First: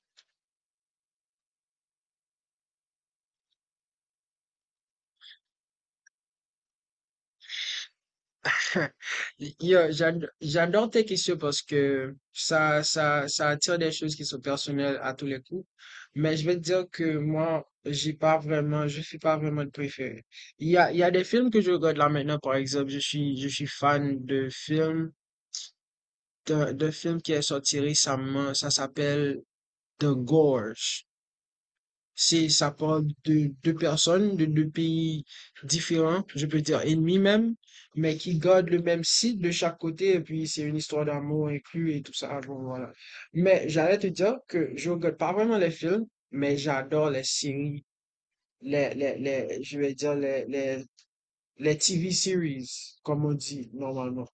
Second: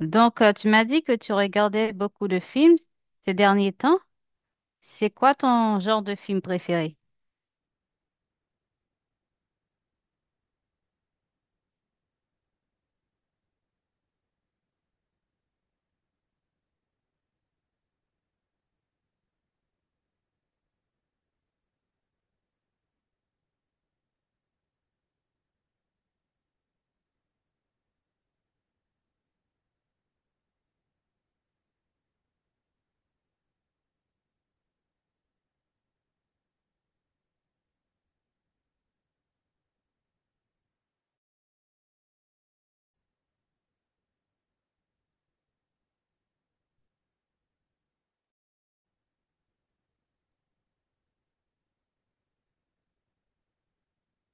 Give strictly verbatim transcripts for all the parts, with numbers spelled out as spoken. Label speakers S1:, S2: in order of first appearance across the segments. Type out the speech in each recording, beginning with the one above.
S1: Donc, euh, tu m'as dit que tu regardais beaucoup de films ces derniers temps. C'est quoi ton genre de film préféré?
S2: Yo, j'ado- j'adore tes questions parce que ça, ça, ça attire des choses qui sont personnelles à tous les coups. Mais je vais te dire que moi, j'ai pas vraiment, je suis pas vraiment de préféré. Il y a, il y a des films que je regarde là maintenant, par exemple, je suis, je suis fan de films, d'un d'un film qui est sorti récemment, ça s'appelle The Gorge. Si ça parle de deux personnes, de deux pays différents, je peux dire ennemis même, mais qui gardent le même site de chaque côté, et puis c'est une histoire d'amour inclus et tout ça. Bon, voilà. Mais j'allais te dire que je regarde pas vraiment les films, mais j'adore les séries, les, les, les, je vais dire les, les, les T V series, comme on dit normalement.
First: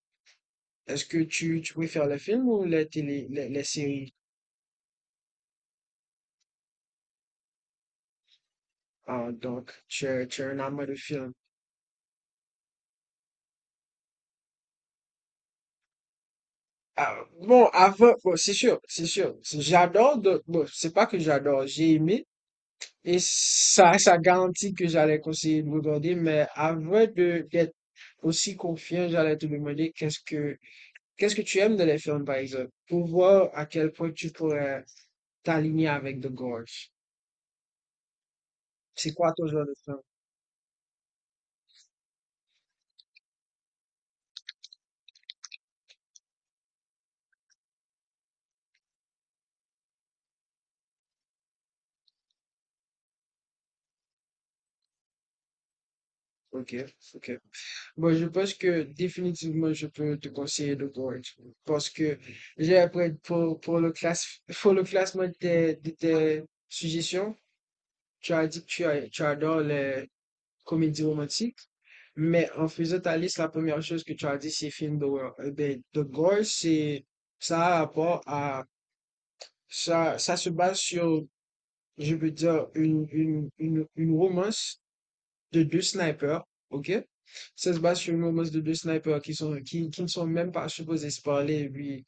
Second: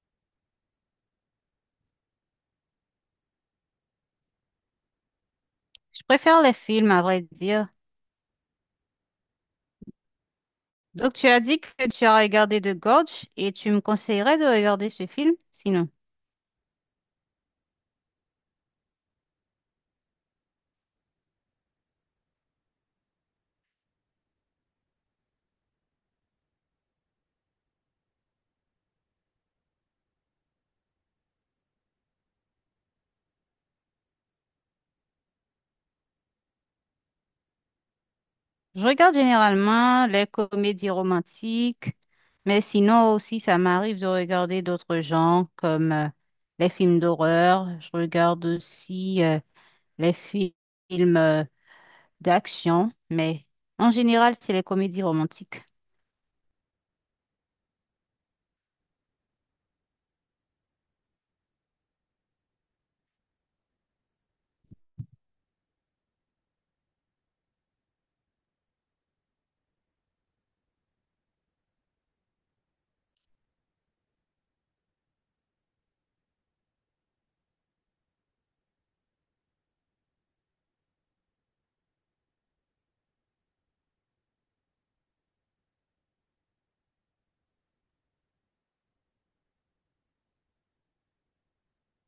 S2: Est-ce que tu, tu préfères les films ou les télé, les, les séries?
S1: Je préfère les films, à vrai dire.
S2: Ah, donc, tu es, tu es un amant de
S1: Donc, tu
S2: films.
S1: as dit que tu as regardé The Gorge et tu me conseillerais de regarder ce film, sinon.
S2: Ah, bon, avant, bon, c'est sûr, c'est sûr. C'est- J'adore, de- bon, c'est pas que j'adore, j'ai aimé. Et ça, ça garantit que j'allais conseiller de regarder, mais avant de, d'être aussi confiant, j'allais te demander qu'est-ce que, qu'est-ce que tu aimes dans les films, par exemple, pour voir à quel point tu pourrais t'aligner avec The Gorge.
S1: Je
S2: C'est
S1: regarde
S2: quoi ton genre de film?
S1: généralement les comédies romantiques, mais sinon aussi, ça m'arrive de regarder d'autres genres comme euh, les films d'horreur. Je regarde aussi euh, les fi- films euh, d'action, mais en général, c'est les comédies romantiques.
S2: Ok, ok. Bon, je pense que définitivement, je peux te conseiller le Gold*, parce que j'ai appris pour, pour le classe, pour le classement de tes, de tes suggestions. Tu as dit que tu, as- tu adores les comédies romantiques, mais en faisant ta liste, la première chose que tu as dit, c'est film d'horreur. Eh ben, The Gold*. C'est, ça a rapport à, ça, ça se base sur, je veux dire, une, une, une, une romance de deux snipers, ok? Ça se base sur une romance de deux snipers qui sont, qui, qui ne sont même pas supposés se parler, puis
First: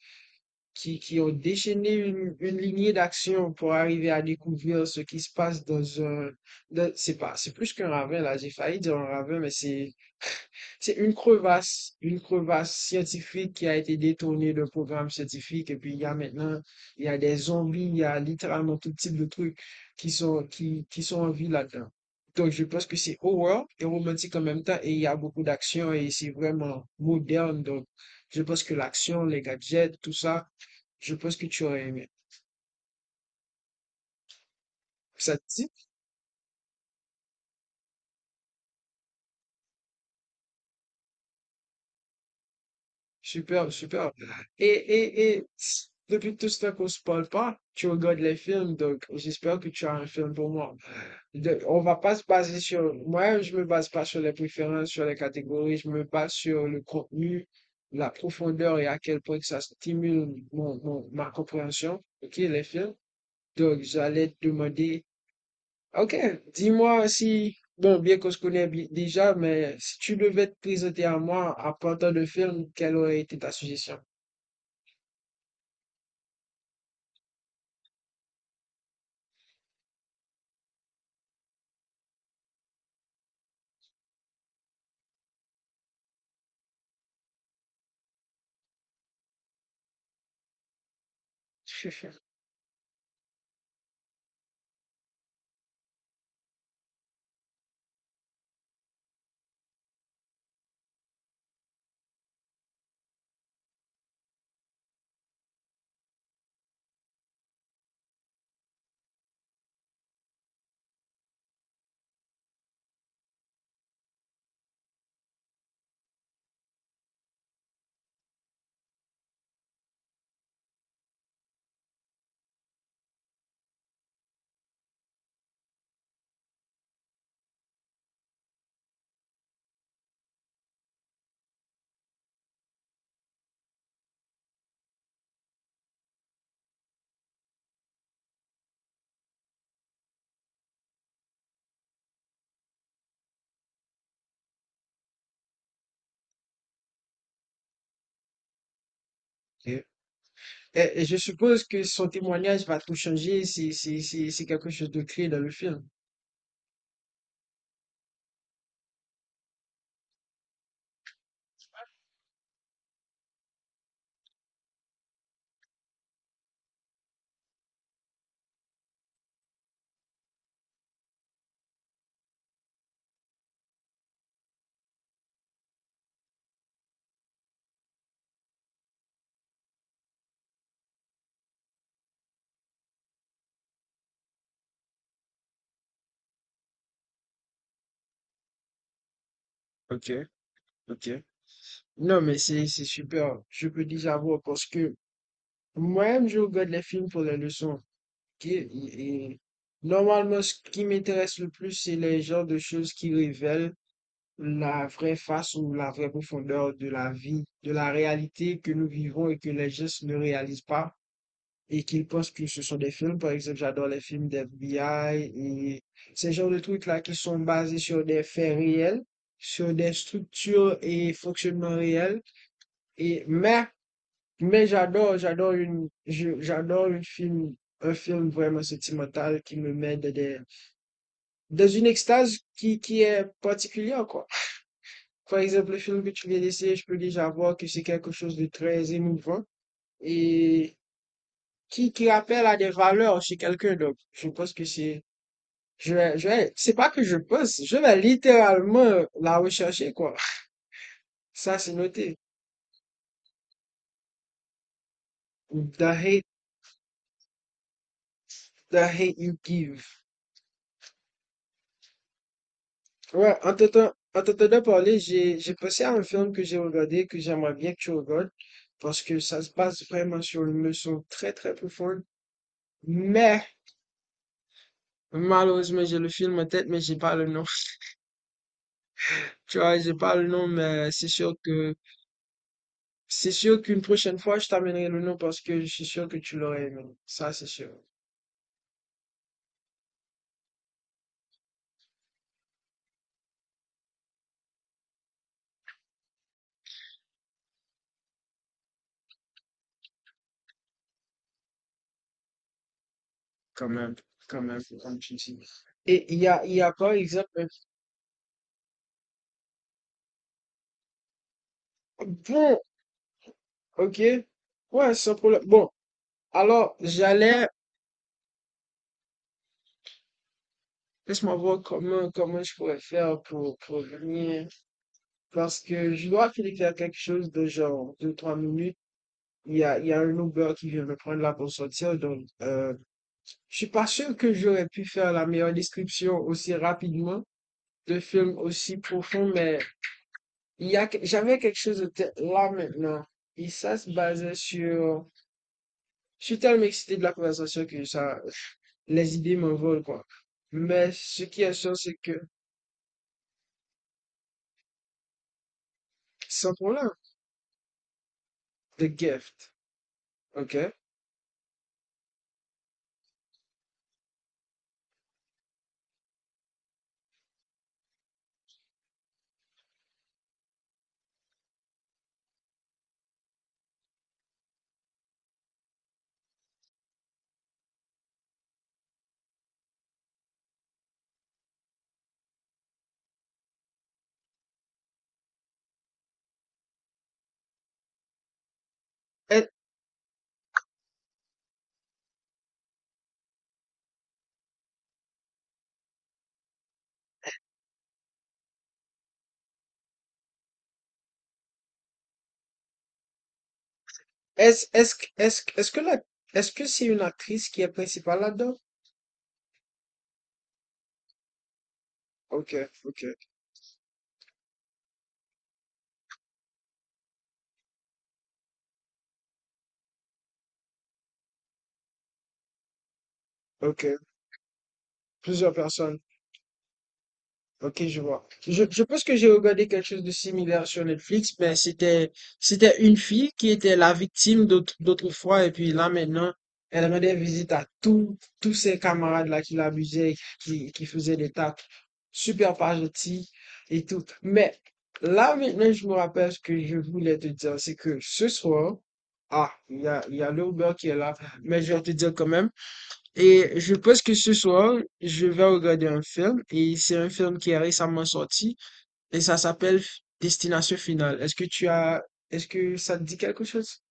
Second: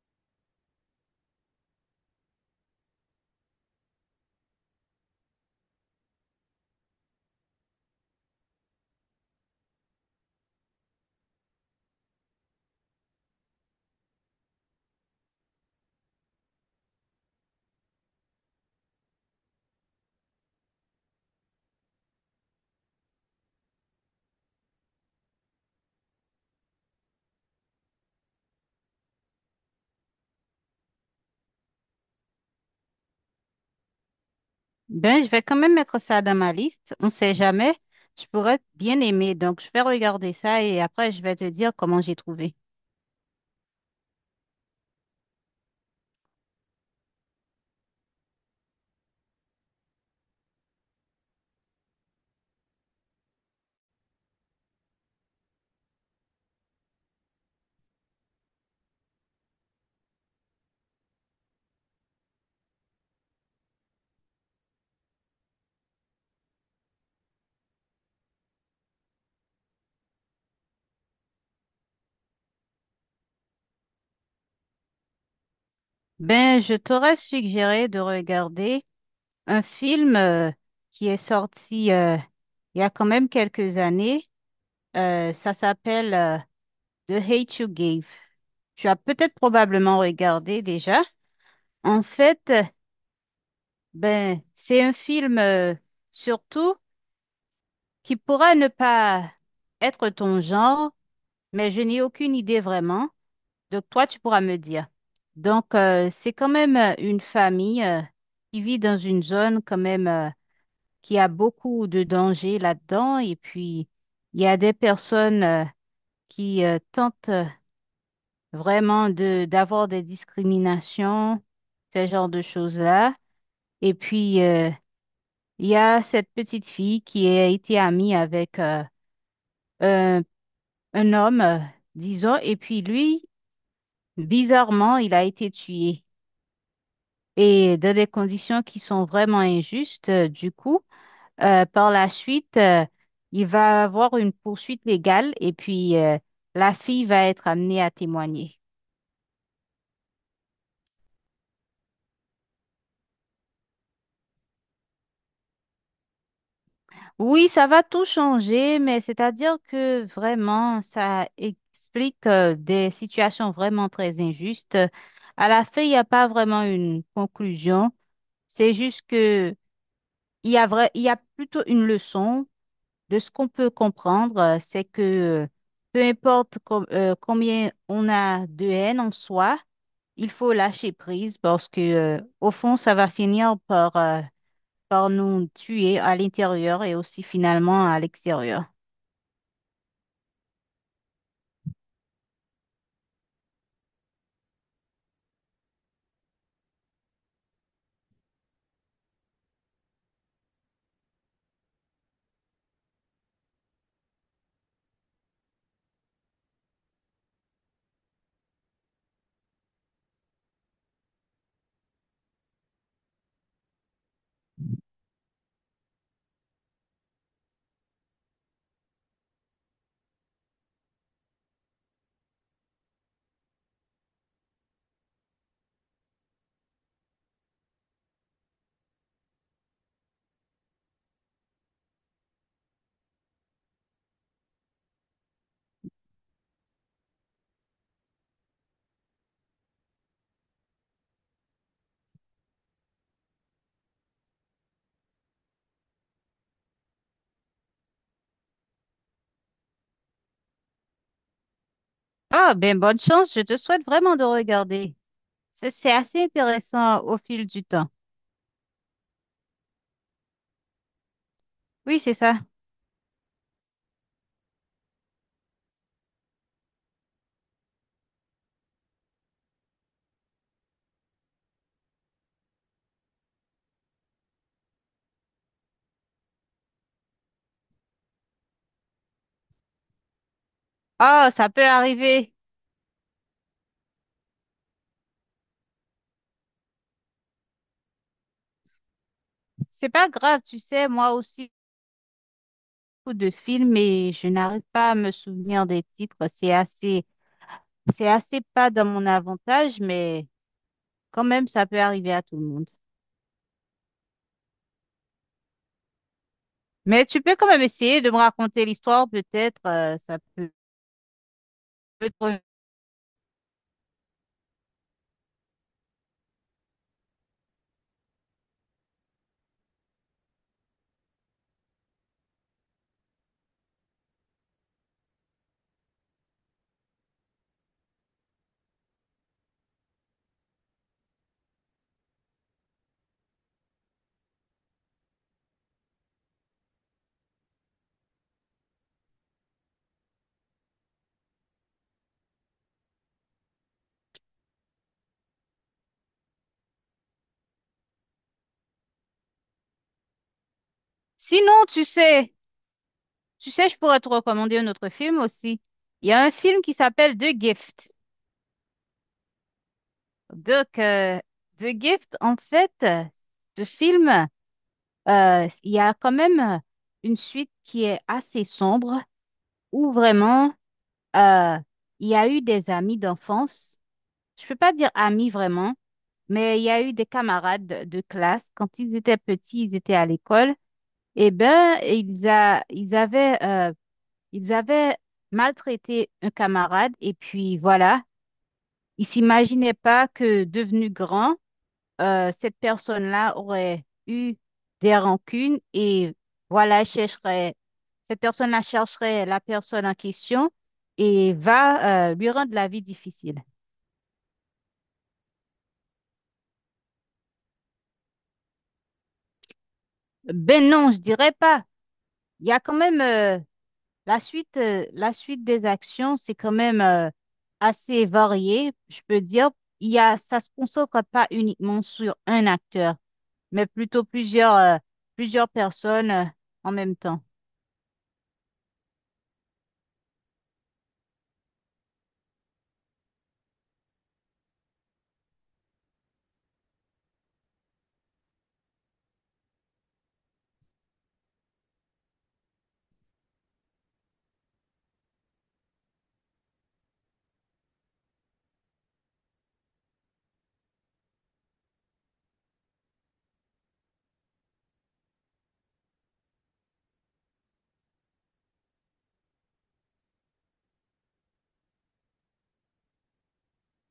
S2: qui, qui ont déchaîné une, une lignée d'action pour arriver à découvrir ce qui se passe dans un, dans- c'est pas, c'est plus qu'un ravin, là, j'ai failli dire un ravin, mais c'est, c'est une crevasse, une crevasse scientifique qui a été détournée d'un programme scientifique. Et puis, il y a maintenant, il y a des zombies, il y a littéralement tout type de trucs qui sont, qui, qui sont en vie là-dedans. Donc, je pense que c'est horreur et romantique en même temps. Et il y a beaucoup d'action et c'est vraiment moderne. Donc, je pense que l'action, les gadgets, tout ça, je pense que tu aurais aimé.
S1: Ben, je
S2: Ça
S1: vais
S2: te
S1: quand
S2: dit?
S1: même mettre ça dans ma liste. On sait jamais. Je pourrais bien aimer. Donc, je vais regarder ça et après, je vais te dire comment j'ai trouvé.
S2: Super, super. Et, et, et depuis tout ce temps qu'on se parle pas, tu regardes les films. Donc, j'espère que tu as un film pour moi. De- on va pas se baser sur, moi, je me base pas sur les préférences, sur les catégories, je me base sur le contenu, la profondeur et à quel point que ça stimule mon, mon- ma compréhension, ok, les films. Donc, j'allais te demander. Ok, dis-moi si, bon, bien qu'on se connaît bi- déjà, mais si tu devais te présenter à moi à partir de film, quelle aurait été ta suggestion?
S1: Ben, je t'aurais suggéré de regarder un film euh, qui est sorti euh, il y a quand même quelques années. Euh, ça s'appelle euh, The Hate You Gave. Tu as peut-être probablement regardé déjà. En fait, euh, ben, c'est un film euh, surtout qui pourrait ne pas être ton genre mais je n'ai aucune idée vraiment. Donc, toi, tu pourras me dire. Donc, euh, c'est quand même euh, une famille euh, qui vit dans une zone quand même euh, qui a beaucoup de dangers là-dedans. Et puis, il y a des personnes euh, qui euh, tentent euh, vraiment de d'avoir des discriminations, ce genre de choses-là. Et puis, euh, il y a cette petite fille qui a été amie avec euh, un, un homme, euh, disons, et puis lui, bizarrement, il a été tué, et dans des conditions qui sont vraiment injustes. euh, Du coup, euh, par la suite, euh, il va avoir une poursuite légale et puis euh, la fille va être amenée à témoigner.
S2: Ok. Et, et je suppose que son témoignage va tout changer, c'est c'est- c'est- c'est quelque chose de clé dans le film.
S1: Oui, ça va tout changer, mais c'est-à-dire que vraiment, ça explique euh, des situations vraiment très injustes. À la fin, il n'y a pas vraiment une conclusion. C'est juste que il y a vrai, il y a plutôt une leçon. De ce qu'on peut comprendre, euh, c'est que peu importe com- euh, combien on a de haine en soi, il faut lâcher prise parce que, euh, au fond, ça va finir par, euh, par nous tuer à l'intérieur et aussi finalement à l'extérieur.
S2: Ok, ok. Non, mais c'est c'est super. Je peux déjà voir parce que moi-même, je regarde les films pour les leçons. Ok? Et, et normalement, ce qui m'intéresse le plus, c'est les genres de choses qui révèlent la vraie face ou la vraie profondeur de la vie, de la réalité que nous vivons et que les gestes ne réalisent pas et qu'ils pensent que ce sont des films. Par exemple, j'adore les films d'F B I et ces genres de trucs-là qui sont basés sur des faits réels, sur des structures et fonctionnements réels. Et, mais, mais j'adore, j'adore une, je- j'adore une film, un film vraiment sentimental qui me met dans des, dans une extase qui, qui est particulière, quoi. Par exemple, le film que tu viens d'essayer, je peux déjà voir que c'est quelque chose de très émouvant et qui, qui rappelle à des valeurs chez quelqu'un. Donc, je pense que c'est, je vais, je vais, c'est pas que je pense, je vais littéralement la rechercher, quoi. Ça, c'est noté.
S1: Ah, ben bonne chance, je te souhaite vraiment de regarder. C'est c'est
S2: The
S1: assez
S2: Hate,
S1: intéressant au fil du temps.
S2: The Hate You Give.
S1: Oui, c'est ça.
S2: Ouais, en t'entendant, en t'entendant parler, j'ai, j'ai pensé à un film que j'ai regardé, que j'aimerais bien que tu regardes, parce que ça se passe vraiment sur une leçon très, très profonde. Mais, malheureusement, j'ai le film en tête, mais j'ai pas le nom. Tu vois, j'ai pas le nom, mais c'est
S1: Ah,
S2: sûr
S1: ça peut
S2: que
S1: arriver.
S2: c'est sûr qu'une prochaine fois, je t'amènerai le nom parce que je suis sûr que tu l'aurais aimé. Ça, c'est sûr.
S1: C'est pas grave, tu sais, moi aussi, beaucoup de films et je n'arrive pas à me souvenir des titres. C'est assez C'est assez pas dans mon avantage, mais quand même, ça peut arriver à tout le monde.
S2: Quand même, quand même, comme tu dis. Et il y a, il y a par
S1: Mais tu
S2: exemple,
S1: peux
S2: un-
S1: quand même essayer de me raconter l'histoire, peut-être, euh, ça peut peut-être-
S2: bon, ok, ouais, sans problème. Bon, alors, j'allais, laisse-moi voir comment, comment je pourrais faire pour, pour venir parce que je dois filer faire quelque chose de genre deux trois minutes. Il y a, il y a un Uber qui vient me prendre là pour sortir, donc, euh, je suis pas sûr que j'aurais pu faire la meilleure description aussi rapidement de film aussi profond, mais il y a, que- j'avais quelque chose de tel- là maintenant. Et ça se basait sur, je suis tellement excité de la conversation que ça, les idées m'envolent, quoi. Mais ce qui est
S1: Sinon,
S2: sûr,
S1: tu
S2: c'est que,
S1: sais, tu sais, je pourrais te recommander un autre film aussi. Il y a un
S2: sans
S1: film qui
S2: problème,
S1: s'appelle The Gift.
S2: The Gift, ok?
S1: Donc, euh, The Gift, en fait, euh, ce film, euh, il y a quand même une suite qui est assez sombre, où vraiment, euh, il y a eu des amis d'enfance. Je peux pas dire amis vraiment. Mais il y a eu des camarades de de classe, quand ils étaient petits, ils étaient à l'école, et ben ils, a, ils avaient, euh, ils avaient maltraité un camarade, et puis voilà, ils
S2: Est-
S1: s'imaginaient pas que devenu grand, euh, cette personne-là aurait eu des rancunes, et voilà, chercherait, cette personne-là chercherait la personne en question et va, euh, lui rendre la vie difficile.
S2: Est-ce, est-ce, que- est-ce, que- est-ce que la, est-ce que c'est une actrice qui est principale là-dedans?
S1: Ben non, je dirais pas. Il y
S2: Ok,
S1: a quand même...
S2: ok,
S1: euh, la suite, euh, la suite des actions, c'est quand même euh, assez varié, je peux dire. Il y a, ça se concentre pas uniquement sur un acteur, mais
S2: ok.
S1: plutôt plusieurs, euh, plusieurs
S2: Plusieurs personnes.
S1: personnes euh, en même temps.
S2: Ok, je vois. Je, je pense que j'ai regardé quelque chose de similaire sur Netflix, mais c'était c'était une fille qui était la victime d'autre- d'autrefois, et puis là maintenant, elle rendait visite à tous tous ses camarades là qui l'abusaient, qui, qui faisaient des tacles super pas gentils et tout. Mais là maintenant, je me rappelle ce que je voulais te dire, c'est que ce soir, ah, il y a, il y a l'Uber qui est là, mais je vais te dire quand même. Et je pense que ce soir, je vais regarder un film et c'est un film qui est récemment sorti et ça s'appelle Destination Finale. Est-ce que tu as, est-ce que ça te dit quelque chose?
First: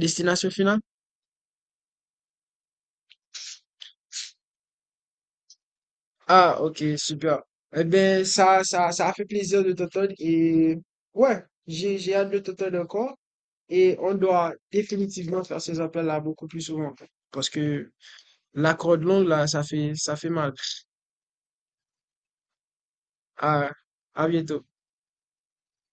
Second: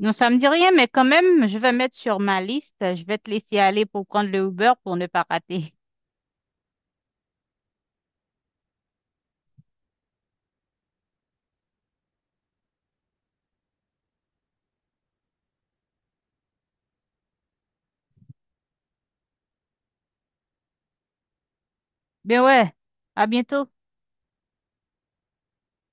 S1: Non, ça me dit rien,
S2: Finale?
S1: mais quand même, je vais mettre sur ma liste. Je vais te laisser aller pour prendre le Uber pour ne pas rater.
S2: Ah, ok, super. Eh ben, ça, ça, ça a fait plaisir de t'entendre et ouais, j'ai, j'ai hâte de t'entendre encore et on doit définitivement faire ces appels-là beaucoup plus souvent parce que la corde longue là, ça fait, ça fait mal.
S1: Mais ouais, à bientôt.
S2: À, à bientôt.